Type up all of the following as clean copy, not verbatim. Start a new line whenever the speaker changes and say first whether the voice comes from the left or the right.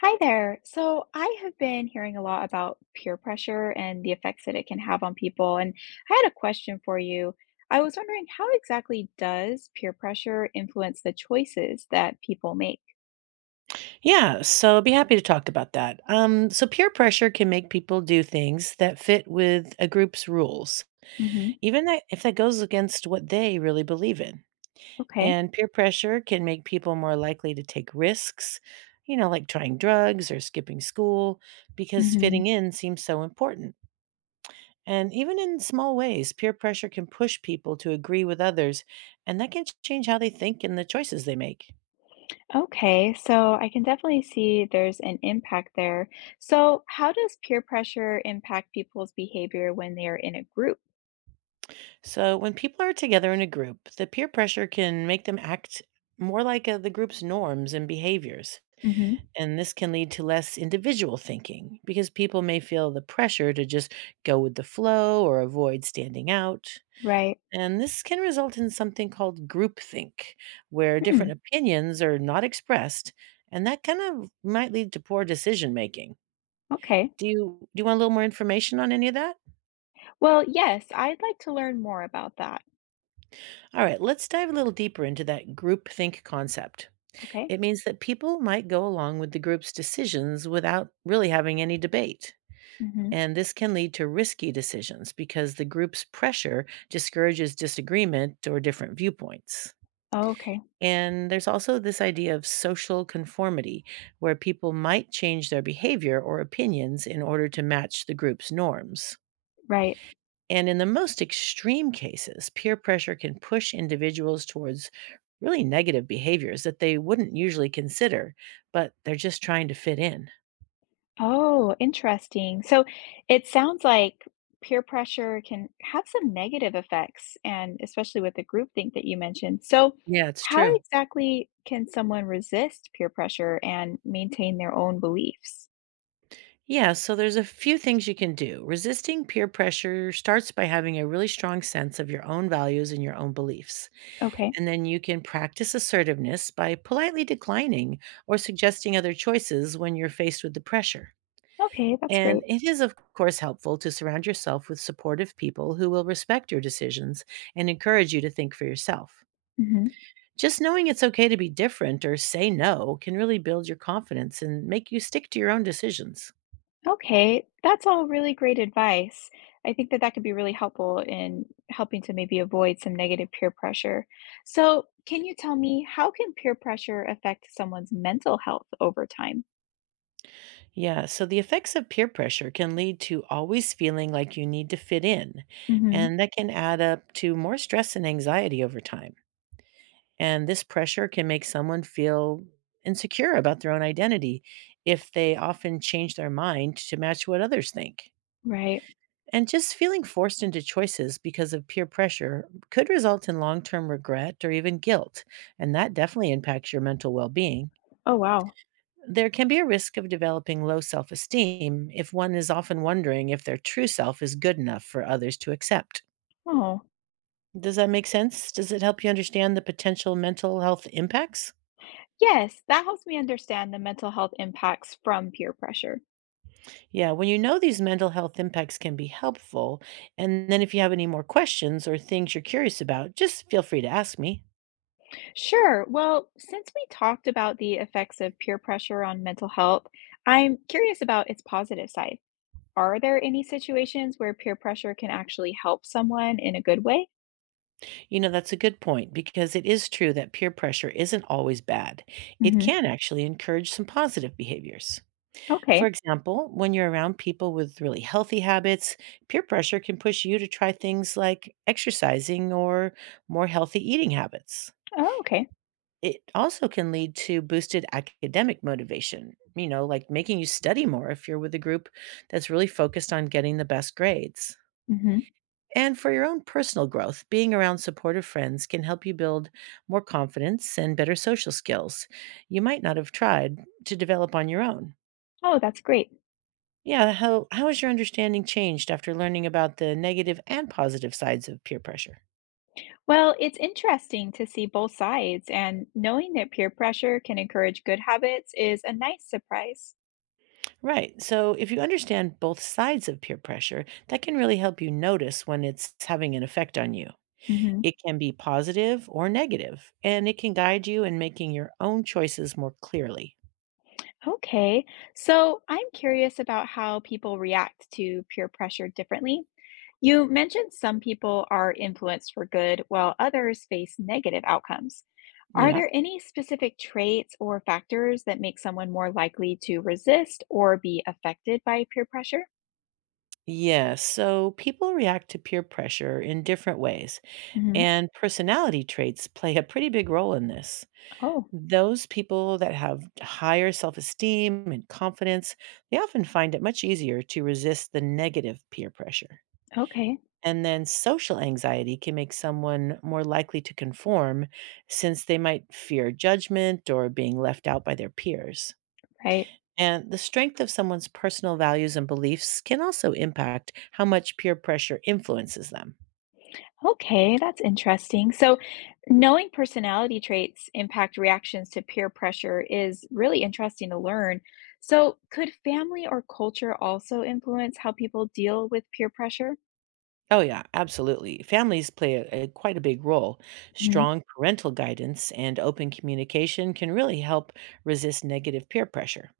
left: Hi there. So I have been hearing a lot about peer pressure and the effects that it can have on people. And I had a question for you. I was wondering how exactly does peer pressure influence the choices that people make?
right: Yeah, be happy to talk about that. So peer pressure can make people do things that fit with a group's rules,
left: Hmm.
right: even that if that goes against what they really believe in.
left: Okay.
right: And peer pressure can make people more likely to take risks, you know, like trying drugs or skipping school, because
left: Hmm.
right: fitting in seems so important. And even in small ways, peer pressure can push people to agree with others, and that can change how they think and the choices they make.
left: Okay. So I can definitely see there's an impact there. So how does peer pressure impact people's behavior when they are in a group?
right: So, when people are together in a group, the peer pressure can make them act more like the group's norms and behaviors.
left: Hmm.
right: And this can lead to less individual thinking because people may feel the pressure to just go with the flow or avoid standing out.
left: Right.
right: And this can result in something called groupthink, where
left: Hmm.
right: different opinions are not expressed. And that kind of might lead to poor decision making.
left: Okay.
right: Do you want a little more information on any of that?
left: Well, yes, I'd like to learn more about that.
right: All right, let's dive a little deeper into that groupthink concept.
left: Okay.
right: It means that people might go along with the group's decisions without really having any debate. And this can lead to risky decisions because the group's pressure discourages disagreement or different viewpoints.
left: Okay,
right: And there's also this idea of social conformity, where people might change their behavior or opinions in order to match the group's norms.
left: right.
right: And in the most extreme cases, peer pressure can push individuals towards really negative behaviors that they wouldn't usually consider, but they're just trying to fit in.
left: Oh, interesting. So it sounds like peer pressure can have some negative effects, and especially with the groupthink that you mentioned. So,
right: Yeah, it's
left: how
right: true.
left: exactly can someone resist peer pressure and maintain their own beliefs?
right: Yeah, so there's a few things you can do. Resisting peer pressure starts by having a really strong sense of your own values and your own beliefs.
left: Okay,
right: And then you can practice assertiveness by politely declining or suggesting other choices when you're faced with the pressure.
left: okay, that's
right: And
left: great.
right: it is, of course, helpful to surround yourself with supportive people who will respect your decisions and encourage you to think for yourself.
left: Mhm.
right: Just knowing it's okay to be different or say no can really build your confidence and make you stick to your own decisions.
left: Okay, that's all really great advice. I think that that could be really helpful in helping to maybe avoid some negative peer pressure. So, can you tell me how can peer pressure affect someone's mental health over time?
right: Yeah, so the effects of peer pressure can lead to always feeling like you need to fit in,
left: Hmm.
right: and that can add up to more stress and anxiety over time. And this pressure can make someone feel insecure about their own identity if they often change their mind to match what others think.
left: Right.
right: And just feeling forced into choices because of peer pressure could result in long term regret or even guilt, and that definitely impacts your mental well being.
left: Oh, wow.
right: There can be a risk of developing low self esteem if one is often wondering if their true self is good enough for others to accept.
left: Oh,
right: Does that make sense? Does it help you understand the potential mental health impacts?
left: yes, that helps me understand the mental health impacts from peer pressure.
right: Yeah, when you know these mental health impacts can be helpful, and then if you have any more questions or things you're curious about, just feel free to ask me.
left: Sure. Well, since we talked about the effects of peer pressure on mental health, I'm curious about its positive side. Are there any situations where peer pressure can actually help someone in a good way?
right: You know, that's a good point because it is true that peer pressure isn't always bad. It
left: Mhm.
right: can actually encourage some positive behaviors. For
left: Okay.
right: example, when you're around people with really healthy habits, peer pressure can push you to try things like exercising or more healthy eating habits.
left: Oh, okay.
right: It also can lead to boosted academic motivation, you know, like making you study more if you're with a group that's really focused on getting the best grades.
left: Mhm.
right: And for your own personal growth, being around supportive friends can help you build more confidence and better social skills you might not have tried to develop on your own.
left: Oh, that's great.
right: Yeah, how has your understanding changed after learning about the negative and positive sides of peer pressure?
left: Well, it's interesting to see both sides, and knowing that peer pressure can encourage good habits is a nice surprise.
right: Right. So if you understand both sides of peer pressure, that can really help you notice when it's having an effect on you.
left: Mhm.
right: It can be positive or negative, and it can guide you in making your own choices more clearly.
left: Okay. So, I'm curious about how people react to peer pressure differently. You mentioned some people are influenced for good while others face negative outcomes. Are
right: Yeah.
left: there any specific traits or factors that make someone more likely to resist or be affected by peer pressure?
right: Yes. So people react to peer pressure in different ways,
left: Hmm.
right: and personality traits play a pretty big role in this.
left: Oh,
right: Those people that have higher self esteem and confidence, they often find it much easier to resist the negative peer pressure.
left: okay,
right: And then social anxiety can make someone more likely to conform since they might fear judgment or being left out by their peers.
left: right.
right: And the strength of someone's personal values and beliefs can also impact how much peer pressure influences them.
left: Okay, that's interesting. So, knowing personality traits impact reactions to peer pressure is really interesting to learn. So, could family or culture also influence how people deal with peer pressure?
right: Oh, yeah, absolutely. Families play quite a big role.
left: Hmm.
right: Strong parental guidance and open communication can really help resist negative peer pressure.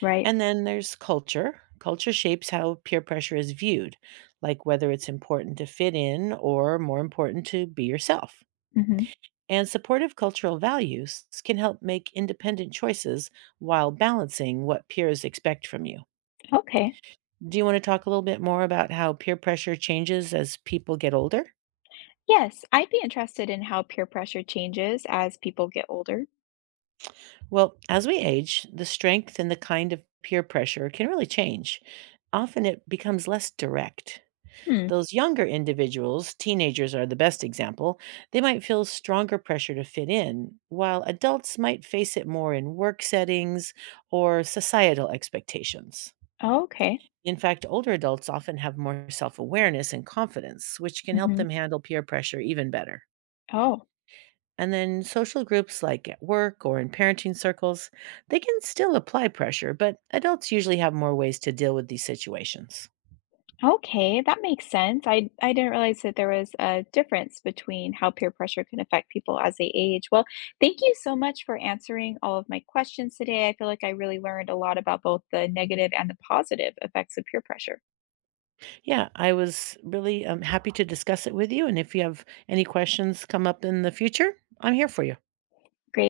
left: Right.
right: And then there's culture. Culture shapes how peer pressure is viewed, like whether it's important to fit in or more important to be yourself.
left: Mm-hmm.
right: And supportive cultural values can help make independent choices while balancing what peers expect from you.
left: Okay.
right: Do you want to talk a little bit more about how peer pressure changes as people get older?
left: Yes, I'd be interested in how peer pressure changes as people get older.
right: Well, as we age, the strength and the kind of peer pressure can really change. Often it becomes less direct.
left: Hmm.
right: Those younger individuals, teenagers are the best example, they might feel stronger pressure to fit in, while adults might face it more in work settings or societal expectations.
left: Okay.
right: In fact, older adults often have more self awareness and confidence, which can help
left: Hmm.
right: them handle peer pressure even better.
left: Oh,
right: And then social groups like at work or in parenting circles, they can still apply pressure, but adults usually have more ways to deal with these situations.
left: okay. That makes sense. I didn't realize that there was a difference between how peer pressure can affect people as they age. Well, thank you so much for answering all of my questions today. I feel like I really learned a lot about both the negative and the positive effects of peer pressure.
right: Yeah, I was really happy to discuss it with you. And if you have any questions come up in the future, I'm here for you.
left: Great.